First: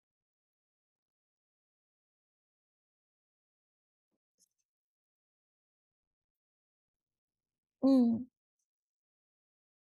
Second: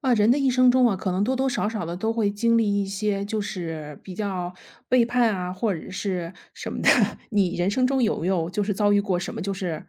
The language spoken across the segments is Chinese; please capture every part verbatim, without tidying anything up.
啊，人的一生中啊，可能多多少少的都会经历一些，就是比较背叛啊，或者是什么的。你人生中有没嗯，有就是遭遇过什么，就是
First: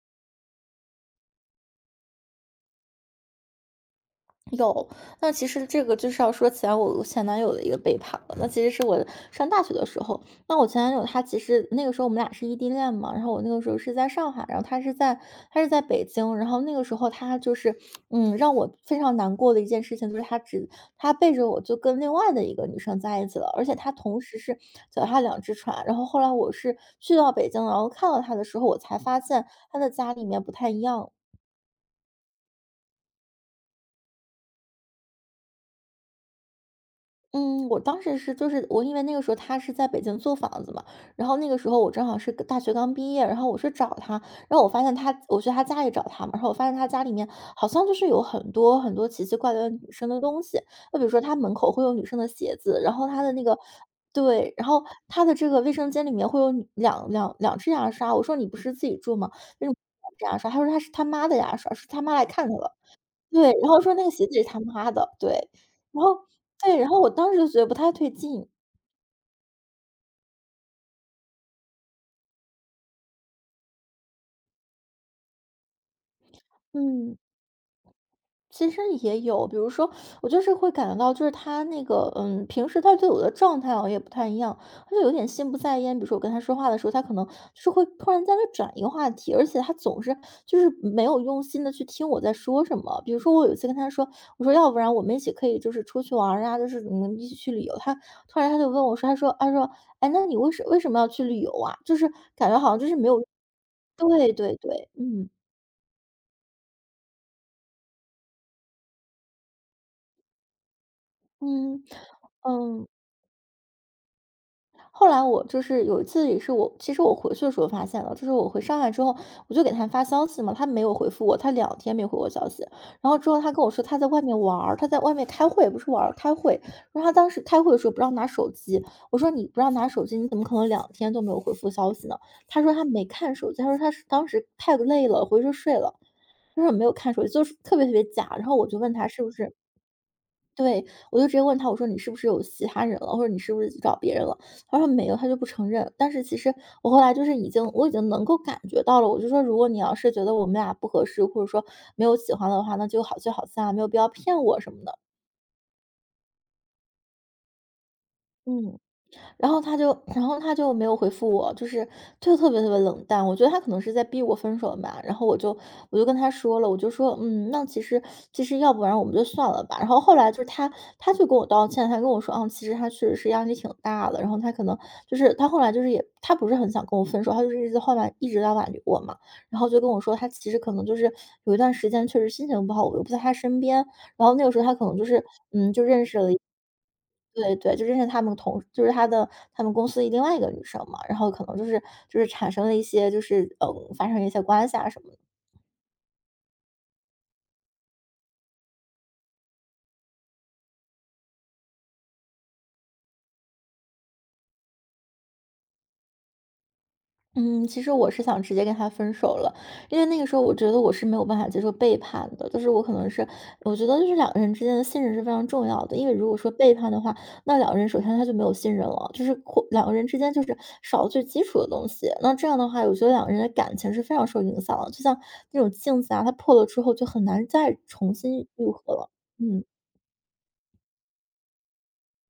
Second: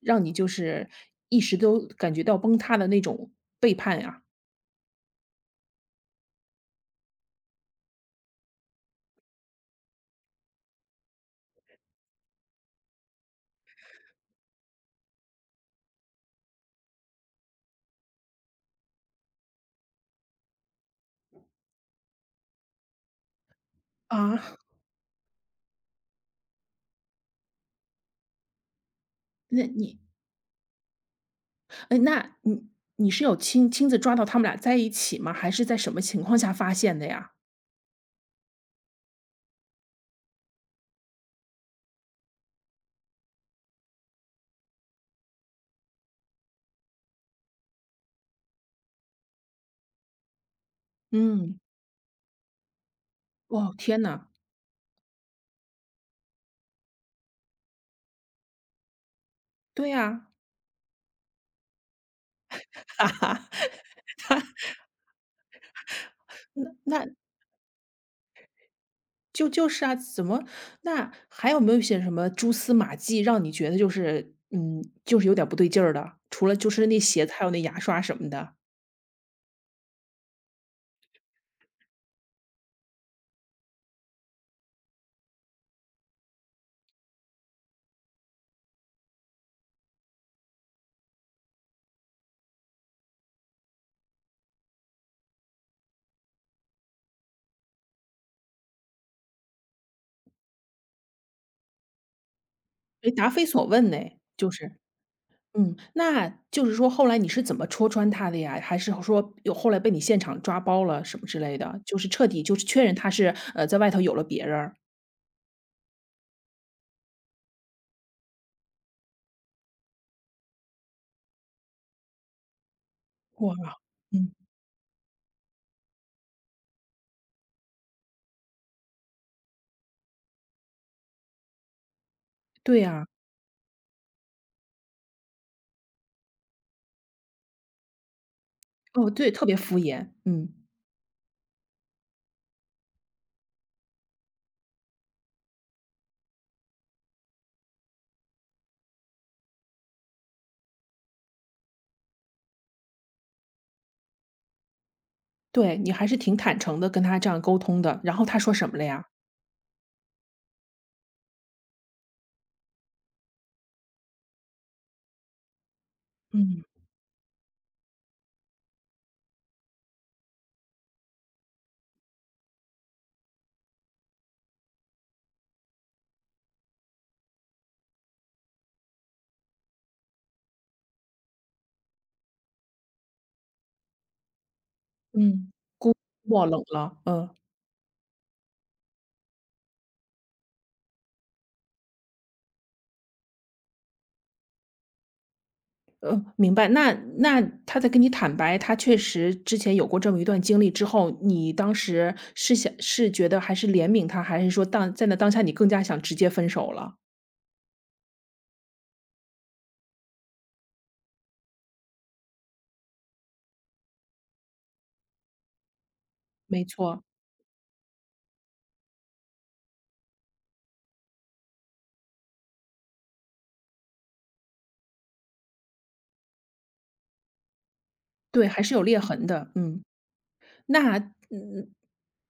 让你就是一时都感觉到崩塌的那种背叛呀？有。那其实这个就是要说起来我前男友的一个背叛了。那其实是我上大学的时候，那我前男友他其实那个时候我们俩是异地恋嘛，然后我那个时候是在上海，然后他是在他是在北京，然后那个时候他就是嗯，让我非常难过的一件事情就是他只他背着我就跟另外的一个女生在一起了，而且他同时啊，是脚踏两只船。然后后来我是去到北京，然后看到他的时候，我才发现那他的你，家里面不太一样了哎，那你你是有亲亲自抓到他们俩在一起吗？还是在什么情况下发现的呀？嗯，我当时是就是我因为那个时候他是在北京租房子嘛，然后那个时候我正好是个大学刚毕业，然后我去找他，然后我发现他，我去他家里找他嘛，然后我发现他家里面好像就是有很多很多奇奇怪怪的女生的东西，就比如说他门嗯，口会有女生的鞋子，然后他的那个。哦，天呐，对，然后他的这个卫生间里面会有女两两两只牙刷，我说你不是自己住吗？为什么对两只呀，牙刷？他说他是他妈的牙刷，是他妈来看他 了。哈哈，对，然后说那个鞋子也是他妈的，对。然后对，然后那我那当时就觉得不太对劲，就就是啊，怎么那还有没有一些什么蛛丝马迹，让你觉得就是，嗯，就是有点不对劲儿的？除了就是那嗯。鞋子，还有那牙刷什么的，其实也有，比如说，我就是会感觉到，就是他那个，嗯，平时他对我的状态好像也不太一样，他就有点心不在焉。比如说我跟他说话的时候，他可能就是会突然在就转一个话题，而且他总是就是没有用心的去听我在说什么。比如说我有一次跟他说，我说要不然我们一起可以就是出去玩儿啊，就是我们一起去旅游。他突然他就问我说，他说他说，哎，那你为什为什么要去旅游啊？就是感觉好像就是没哎，有，答非所问呢，对就对是。对，嗯嗯，那就是说后来你是怎么戳穿他的呀？还是说有后来被你现场抓包了什么之类的？嗯就是彻底就是确嗯。认他是，呃，在外头有了别人儿后来我就是有一次也是我其实我回去的时候发现了，就是我回上海之后，我就给他发消息嘛，他没有回复我，他两天没回我消息。然后之后他哇，跟我说他在外嗯，面玩儿，他在外面开会，不是玩儿，开会。然后他当时开会的时候不让拿手机，我说：“你不让拿手机，你怎么可能两天都没有回复消息呢？”他说对他没呀，看手机，他说他是当时太累了，回去睡了。他说没有看手机，就是特别特别假。然后我就问他哦，是对，不特是。别敷衍，嗯，对，我就直接问他，我说：“你是不是有其他人了？或者你是不是找别人了？”他说：“没有。”他就不承认。但是其实我后来就是已经我已经能够感觉到了，我就说：“如果你要是觉得我们俩不合适，或者说没有喜欢的话，那就好聚好散啊没有必要骗我什么的。”对，你还是挺坦诚的跟他这样沟通的，然后他说什么嗯。了呀？然后他就然后他就没有回复我，就是就特别特别冷淡。我觉得他可能是在逼我分手吧，然后我就我就跟他说嗯，了，我就说，嗯，那其实其实要不然我们就算了吧。然后后来就是他他就跟我道歉，他跟我说，啊，其实他确实是压力挺大的，然后他可能就是他后来就是也他不是很想跟我分手，他就是一直后来一直在挽留我嘛，然后就跟我说他其实可能就是有一段时间确实心情不好，我又不在他身边，然后那个时候他可能就是嗯。嗯就认识了。哇，冷了，嗯，对对，就认识他们同就是他的他们公司另外一个女生嘛，然后可能就是就是产生了一些就是，嗯，发生了一些关系啊什么的。嗯，明白。那那他在跟你坦白，他确实之前有过这么一段经历之后，你当时是想是觉得还是怜悯他，还是说当在那当下你更加想直接分手了？嗯，其实我是想直接跟他分手了，因为那个时候我觉得我是没有办法接受背叛的，就是我可能是，我觉得就是两个人之间的信任是非常重要的，因为如果说没背叛的错，话，那两个人首先他就没有信任了，就是或两个人之间就是少了最基础的东西，那这样的话，我觉得两个人的感情是非常受影响的，就像那种镜子啊，它破了之后就很难再重新对，还愈是有合裂了，痕的，嗯。嗯。那嗯，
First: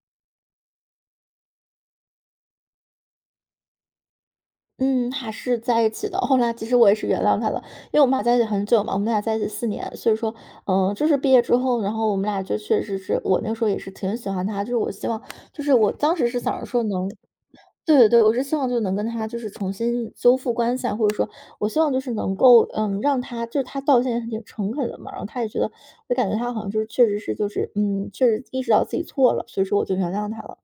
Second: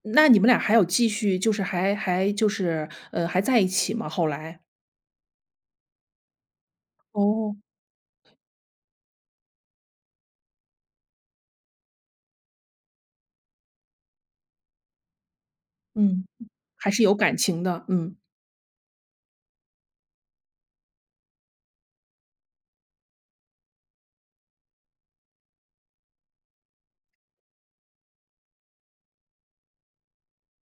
那你们俩还有继续就是还还就是，呃，还在一起吗？后来？嗯，还是在一起的。后来其实我也是原谅他哦，了，因为我们俩在一起很久嘛，我们俩在一起四年，所以说，嗯，就是毕业之后，然后我们俩就确实是我那个时候也是挺喜欢他，就是我希望，就是我当嗯，时是想着说还是能，有感情的，对对嗯。对，我是希望就能跟他就是重新修复关系啊，或者说我希望就是能够，嗯，让他就是他道歉也挺诚恳的嘛，然后他也觉得，我感觉他好像就是确实是就是，嗯，确实意识到自己错了，所以说我就原谅他了。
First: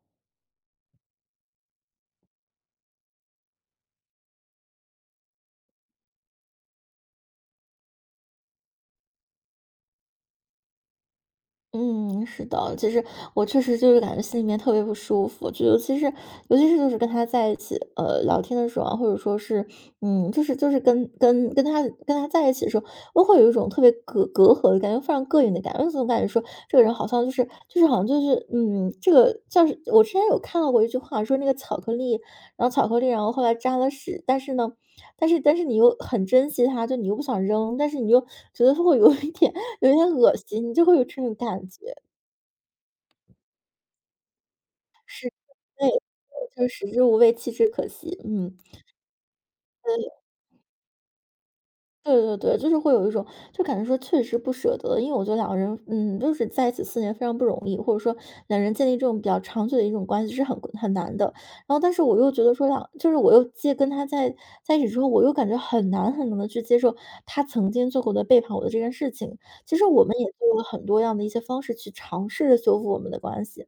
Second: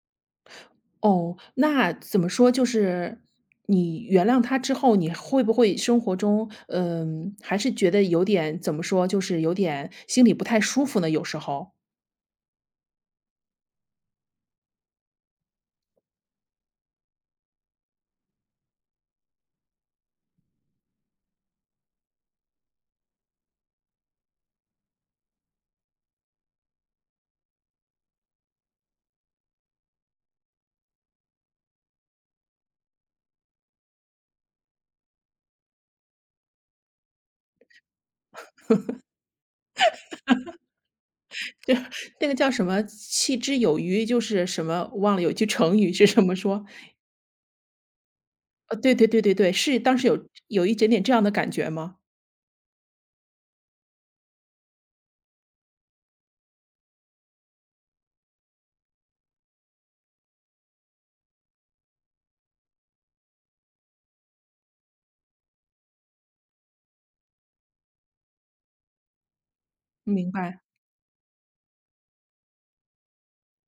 哦，那怎么说，就是你原谅他之后，你会不会生活中，嗯，还是觉得有点怎么说，就是有点心里不太舒服呢？有时候嗯，是的，其实我确实就是感觉心里面特别不舒服，就尤其是尤其是就是跟他在一起，呃，聊天的时候啊，或者说是，嗯，就是就是跟跟跟他跟他在一起的时候，我会有一种特别隔隔阂的感觉，非常膈应的感觉，总感觉说这个人好像就是就是好像就是，嗯，这个像是我之前有看到过一句话说那个巧克力，然后巧克力，然后后来沾了屎，但是呢。但是但是你又很珍惜它，就你又不想扔，但是你又觉得它会有一点有一点恶心，你就会有这种感觉。那个叫什么“弃之有余”，就是什么忘了有句成对，语是什么说？就是食之无味，弃之可惜。嗯，呃，对对对对对，是当时有有一点点这样的感觉吗？对对对，就是会有一种，就感觉说确实不舍得，因为我觉得两个人，嗯，就是在一起四年非常不容易，或者说两人建立这种比较长久的一种关系是很很难的。然后，但是我又觉得说两，就是我又接跟他在在一起之后，我又感觉很难很难的去接受他曾经做过的背叛我的这件事情。其实我们也明做白。了很多样的一些方式去尝试着修复我们的关系，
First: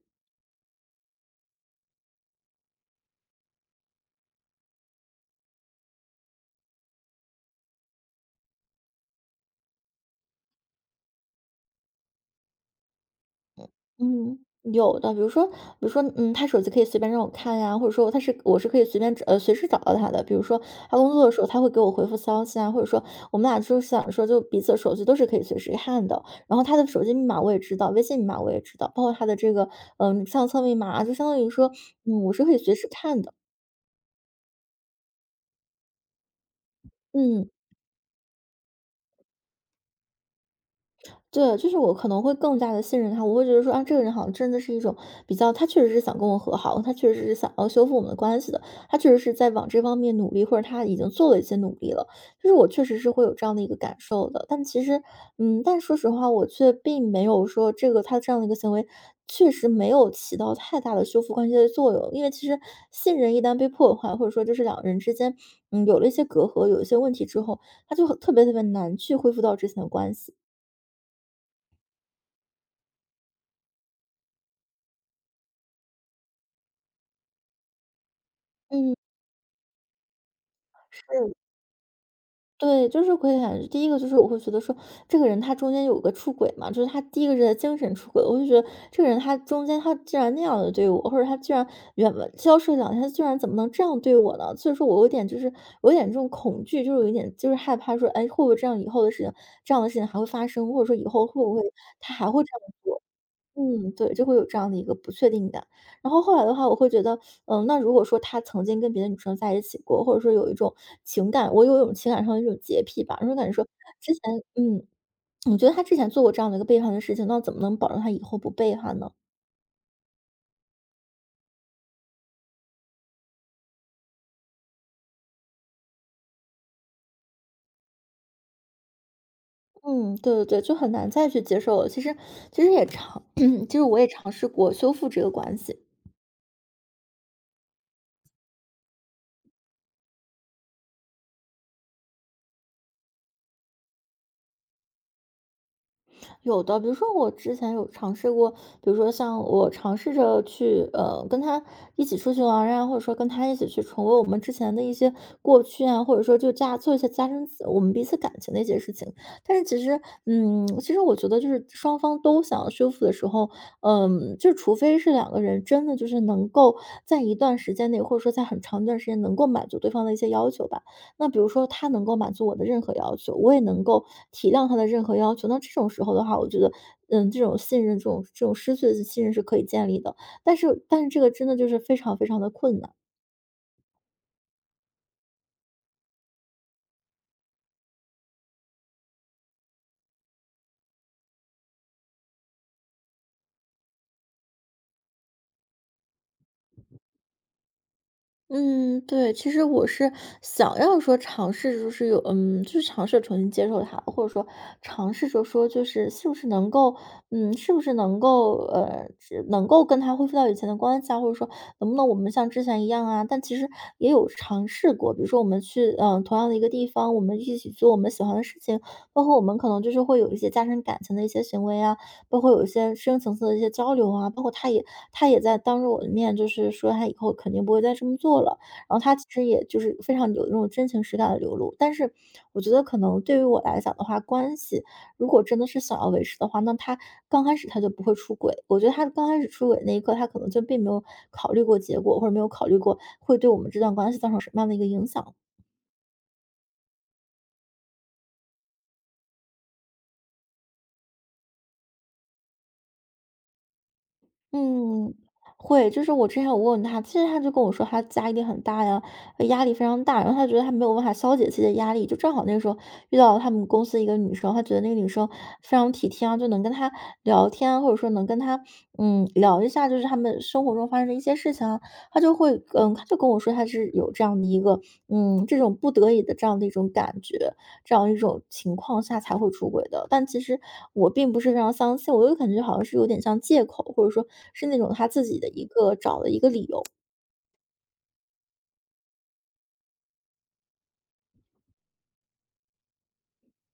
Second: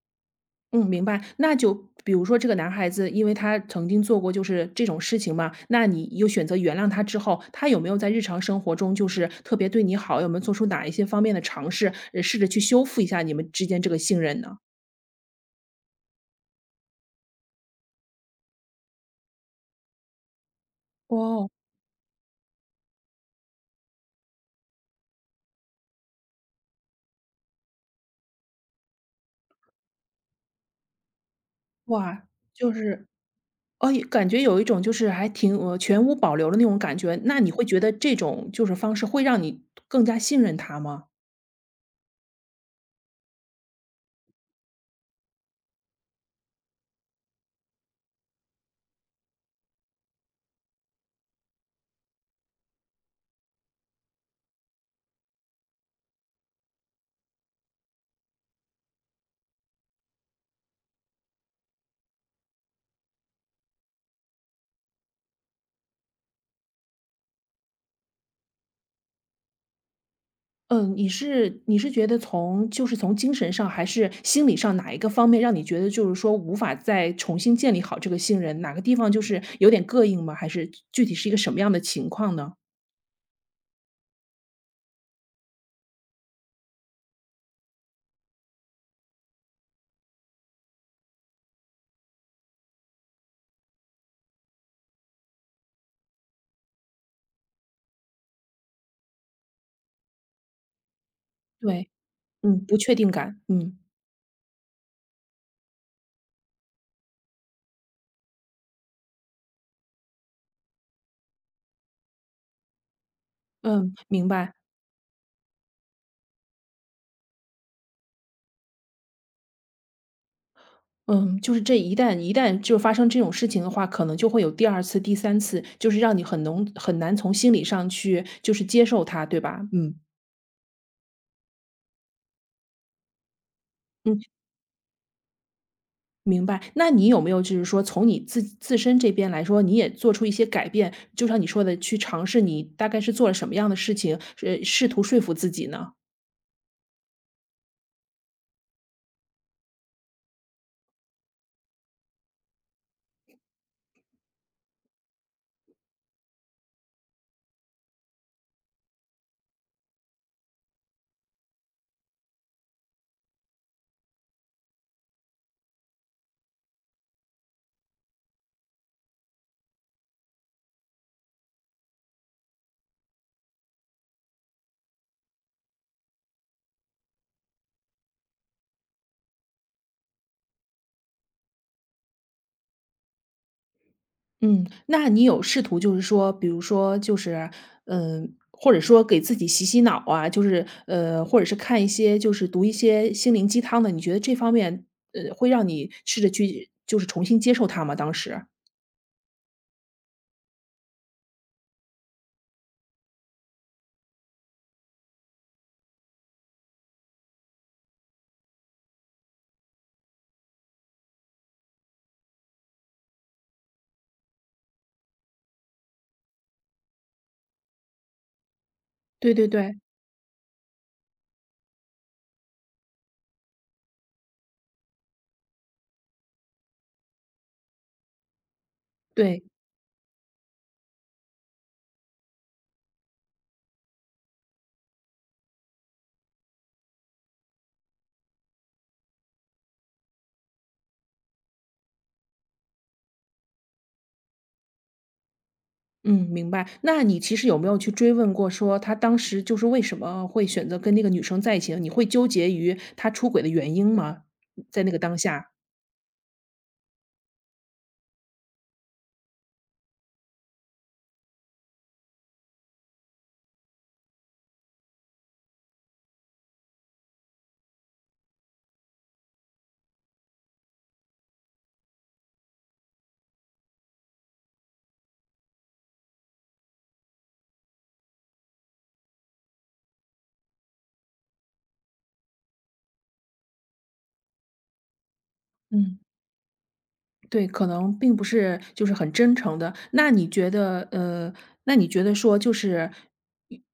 嗯，明白。那就比如说这个男孩子，因为他曾经做过就是这种事情嘛，那你又选择原谅他之后，他有没有在日常生活中就是特别对你好？有没有做出哪一些方面的尝试，呃，试着去修复一下你们之间这个信嗯，任呢？有的，比如说，比如说，嗯，他手机可以随便让我看呀，或者说他是我是可以随便找呃随时找到他的。比如说他工作的时候，哦，他会给我回复消息啊，或者说我们俩就是想说，就彼此的手机都是可以随时看的。然后他的手机密码我也知道，微信密码我也知道，包括他的这个嗯、呃相册密码啊就相当于说，嗯，哇，我是可以就随时是看的。哦，感觉有一种就是还挺呃全无保留的那种感觉。那嗯。你会觉得这种就是方式会让你更加信任他吗？对，就是我可能会更加的信任他，我会觉得说，啊，这个人好像真的是一种比较他确实是想跟我和好，他确实是想要修复我们的关系的，他确实是在往这方面努力，或者他已经做了一些努力了，就是我确实是会有这样的一个感受的。但其实嗯，但说实话，我却并没有说这个他这样的一个行为，确实没有起到太大的修复关系的作用。因为其实信任一旦被破坏，或者说就是两个人之间，嗯，有了一些隔阂，有一些问题之后，他就很特别特别难去恢复到之前的关系。嗯，你是你是觉得从就是从精神上还是心理上哪一个方面让你觉得就是说无法再重新建立好这个信任？哪个地嗯。方就是有点膈应吗？还是具体是一嗯，个什么样的情况呢？对，就是会感觉第一个就是我会觉得说，这个人他中间有个出轨嘛，就是他第一个是在精神出轨，我就觉得这个人他中间他竟然那样的对我，或者他居然远消失了两天，他居然怎么能这样对我呢？所以说我有点就是我有点这种恐惧，就是有一点就是害怕说，哎，会不会这样以后的事情，这样的事情还会发生，或者说以后会不会对，他还会这样嗯，不确做？定感，嗯嗯，对，就会有这样的一个不确定感。然后后来的话，我会觉得，嗯，那如果说他曾经跟别的女生在一起过，或者说有一种情感，我有一种情感上的一种洁癖吧，那种感觉说嗯，之前，明白。嗯，我觉得他之前做过这样的一个背叛的事情，那怎么能保证他以后不背叛呢？嗯，就是这一旦一旦就发生这种事情的话，可能就会有第二次、第三次，就是让你很能很难从心理上去就是接受它，对吧？嗯嗯，对对对，就很难再去接受了。其实，其实也尝，其实我也嗯。尝试过修复这个关系，明白，那你有没有就是说从你自自身这边来说，你也做出一些改变？就像你说的，去尝试你大概是做了什么样的事情，呃，试图说服自己呢？有的，比如说我之前有尝试过，比如说像我尝试着去呃跟他一起出去玩儿啊，或者说跟他一起去重温我们之前的一些过去啊，或者说就加做一些加深自我们彼此感情的一些事情。但是其实，嗯，其实我觉得就是双方都想要修复的时候，嗯，就除非是两个人真的就是能够在一段时间内，或者说在很长一段时间能够满足对方的一些要求吧。那比如说他能够满足我的任何要求，我也能够体谅他的任何要求。那这种时候的话，我觉得，嗯，这种信任，这种这种失去的信任是可以建立的。但是但是这个真的就是非常非常的困难。嗯，那你有试图就是说，比如说就是，嗯，或者说给自己洗洗脑啊，就是呃，或者是看一些就是读一些心灵鸡汤的，你觉得这方面呃会让你试着去就是重新接受它吗？当时？嗯，对，其实我是想要说尝试，就是有，嗯，就是尝试重新接受他，或者说尝试着说，就是是不是能够，嗯，是不是能够，呃，只能够跟他恢复到以前的关系啊，或者说能不能我们像之前一样啊？但其实也有尝试过，比如说我们去，嗯，同样的一个地方，我们一起做我们喜欢的事情，包对括我对们可对，能就是会有一些加深感情的一些行为啊，包括有一些深层次的一些交流啊，包括他也他也在当着我的面，就是说他以后肯定不会再这么做了。然后他其对。实也就是非常有那种真情实感的流露。但是我觉得可能对于我来讲的话，关系如果真的是想要维持的话，那他刚开始他就不会出轨。我觉得他刚开始出轨那一刻，他可能就并没有考虑过结果，或者没有考虑过会对我们这段关系造成什么样的一个影响。嗯，明白。那你其实有没有去追问过说他当时就是为什么会选择跟那个女生在一起呢你会纠结于他出轨的原因吗？在那个嗯，当下，会，就是我之前有问他，其实他就跟我说他家一定很大呀，呃压力非常大，然后他觉得他没有办法消解自己的压力，就正好那个时候遇到了他们公司一个女生，他觉得那个女生非常体贴啊，就能跟他聊天啊或者说能跟他嗯聊一下，就是他们生活中发生的一些事情啊，他就会嗯，他就跟我说他是有这样的一个嗯这种不得已的这样的一种感觉，这样一种情况下才会出轨的。但其实我并不是非常相信，我又感觉好像是有点像借口，或者说是那种他自己的一个嗯。找的一个理由。对，可能并不是就是很真诚的。那你觉得，呃，那你觉得说就是，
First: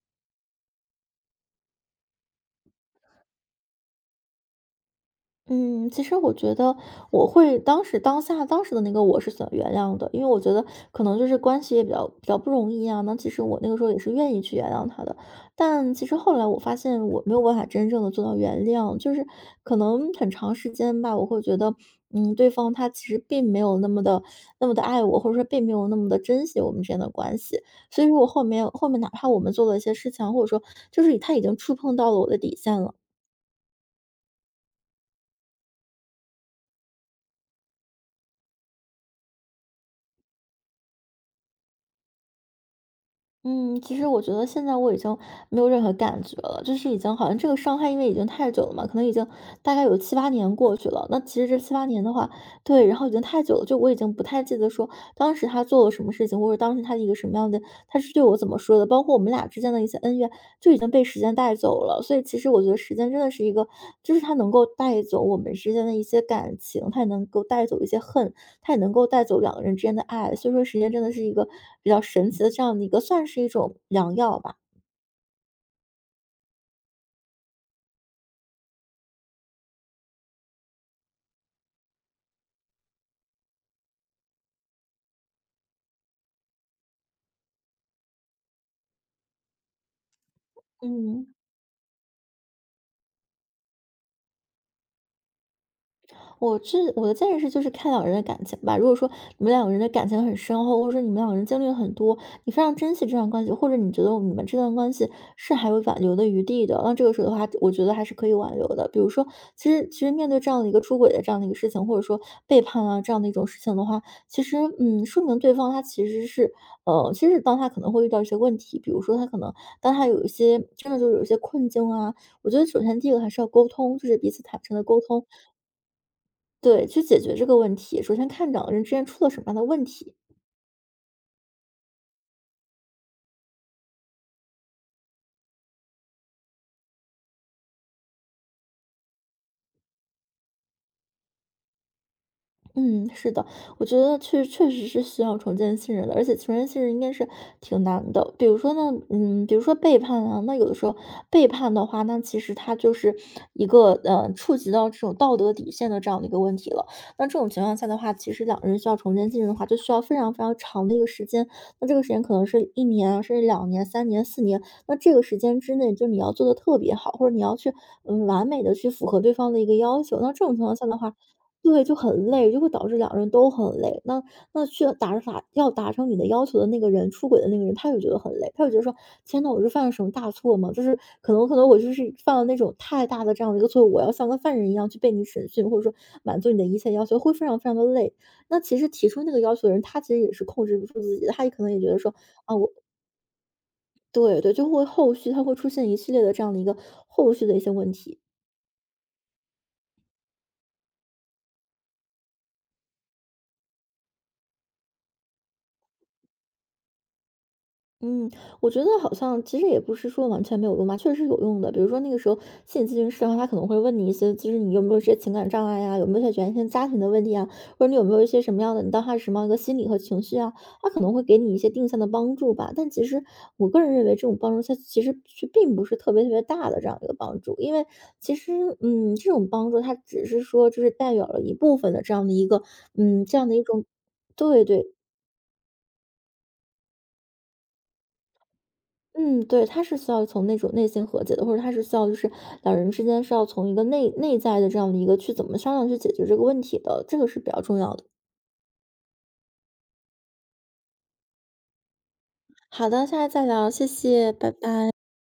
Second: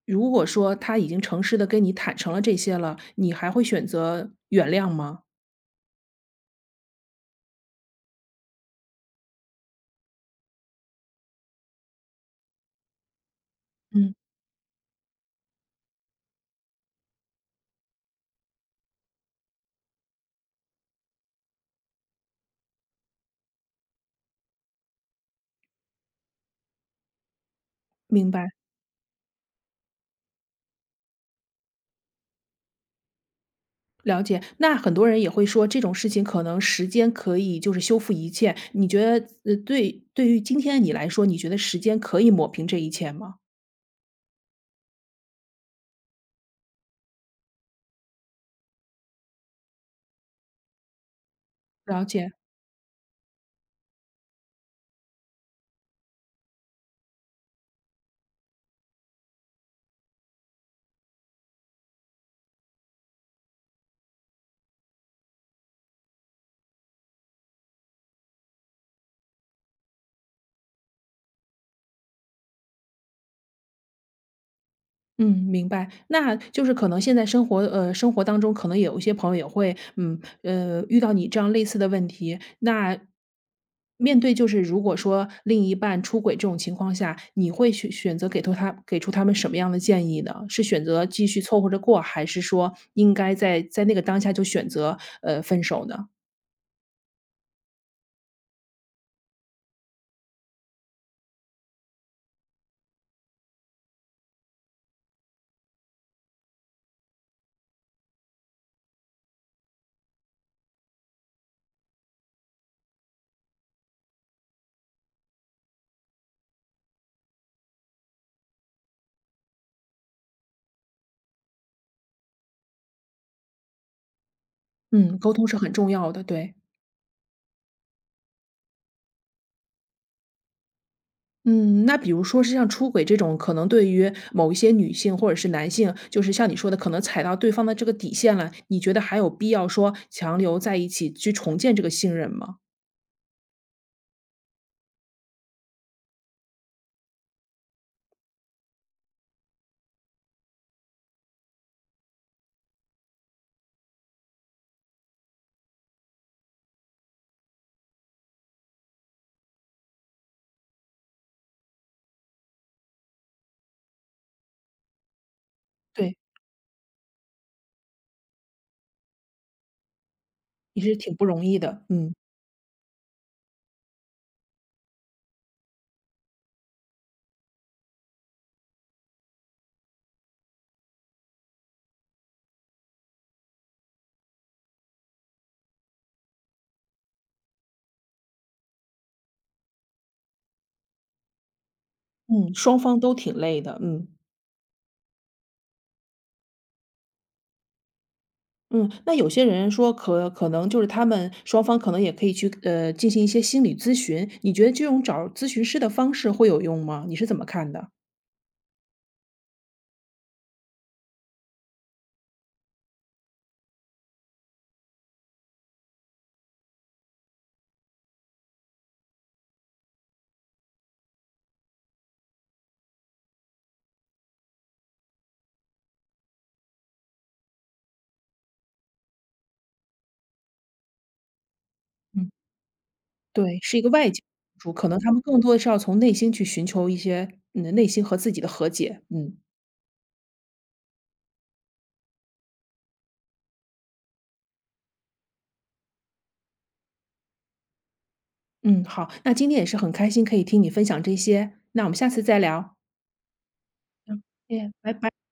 如果说他已经诚实的跟你坦诚了这些了，你还会选择原谅吗？嗯，其实我觉得我会当时当下当时的那个我是想原谅的，因为我觉得可能就是关系也比较比较不容易啊。那其实我那个时候也是嗯。愿意去原谅他的，但其实后来我发现我没有办法真正的做到原谅，就是可能很长时间吧，我会觉得，嗯，对方他其实并没有那么的那么的爱我，或者说并没有那么的珍惜我们之间的关系。所以说我明后白。面后面哪怕我们做了一些事情啊或者说就是他已经触碰到了我的底线了。了解，那很多人也会说，这种事情可能时间可以就是修复一切。你觉得，呃，对对于今天的你来说，你觉得时间可以抹平这一切吗？嗯，其实我觉得现在我已经没有任何感觉了，就是已经好像这个伤害，因为已经太久了嘛，可能已经大概有七八年过去了。那其实这七八年了的话，解。对，然后已经太久了，就我已经不太记得说当时他做了什么事情，或者当时他的一个什么样的，他是对我怎么说的，包括我们俩之间的一些恩怨，就已经被时间带走了。所以其实我觉得时间真的是一个，就是它能够带走我们之间的一些感情，它也能够带走一些恨，它也能够带走两个人之间的爱，所以说时间真的是一个比较神奇的这样的一个，算是一种良药吧。嗯，明白。那就是可能现在生活呃，生活当中可能有一些朋友也会，嗯，呃，遇到你这样类似的问题，那面对就是如果说另一半出轨这种情况下，你会选选择给出他给出他们什么样的建议呢？是选择嗯。继续凑合着过，还是说应该在在那个当下就选择，呃，分手呢？我是我的建议是，就是看两个人的感情吧。如果说你们两个人的感情很深厚，或者说你们两个人经历了很多，你非常珍惜这段关系，或者你觉得你们这段关系是还有挽留的余地的，那这个时候的话，我觉得还是可以挽留的。比如说，其实其实面对这样的一个出轨的这样的一个事情，或者说背叛啊这样的一种事情的话，其实嗯，说明对方他其实是呃，其实当他可能会遇到一些问题，比如说他可能当他有一些真的就是有一些困境啊，我觉得首先第一个还是要沟通，就是彼此坦诚的沟嗯，通，沟通是很重要的，对。对，去解决这个问题，首先看两个人之间出了什么样的问题。嗯，那比如说是像出轨这种，可能对于某一些女性或者是男性，就是像你说的，可能踩到对方的这个底线了，你觉得还有必要说强留在一起去重建这个信任吗？嗯，是的，我觉得确确实是需要重建信任的，而且重建信任应该是挺难的。比如说呢，嗯，比如说背叛啊，那有的时候背叛的话，那其实它就是一个呃触及到这种道德底线的这样的一个问题了。那这种情况下的话，其实两个人需要重建信任的话，就需要非常非常长的一个时间。那这个时间可能是一年啊，甚至两年、三年、四年。那这个时间之内，就对，你要做的特别好，或者你要去嗯完美的去符合对方的一个要求。那这种情况也下是的挺话，不容易的，对，就嗯很累，就会导致两个人都很累。那那去达成法要达成你的要求的那个人，出轨的那个人，他就觉得很累，他就觉得说："天呐，我是犯了什么大错吗？就是可能可能我就是犯了那种太大的这样的一个错误，我要像个犯人一样去被你审讯，或者说满足你的一切要求，会非常非常的累。"那其实提出那个要求的人，他其实也是控制不住自己的，他也可能也觉得说嗯，双方都挺累的，嗯对对，就会后续他会出现一系列的这样的一个后续的一些问题。嗯。那有些人说可可能就是他们双方可能也可以去呃进行一些心理咨询，你觉得这种找咨询师的方式会有用吗？你是怎么看的？嗯，我觉得好像其实也不是说完全没有用吧，确实是有用的。比如说那个时候心理咨询师的话，他可能会问你一些，就是你有没有一些情感障碍呀、有没有一些原生家庭的问题啊，或者你有没有一些什么样的，你当下是什么样的一个心理和情绪啊，他可能会给你一些定向的帮助吧。但其实我个人认为，这种帮助它其实是并不是特别特别大的这样一个帮助，因为其实嗯，这种帮助它只是说就是代表了一部分的这样嗯。的一个嗯这样的对，一是一种个外界对主，可对，能他们更多的是要从内心去寻求一些嗯，内心和自己的和解。嗯，嗯，对，他是需要从那种内心和解的，或者他是需要就是两人之间是要从一个内内在的这样的一个去怎么商量去解决这个问题的，这个是比较重要的。嗯，好，那今天也是很开心可以听你分享这些，那我们下次再聊。好的，下次再聊，谢谢，拜哎，拜。拜拜。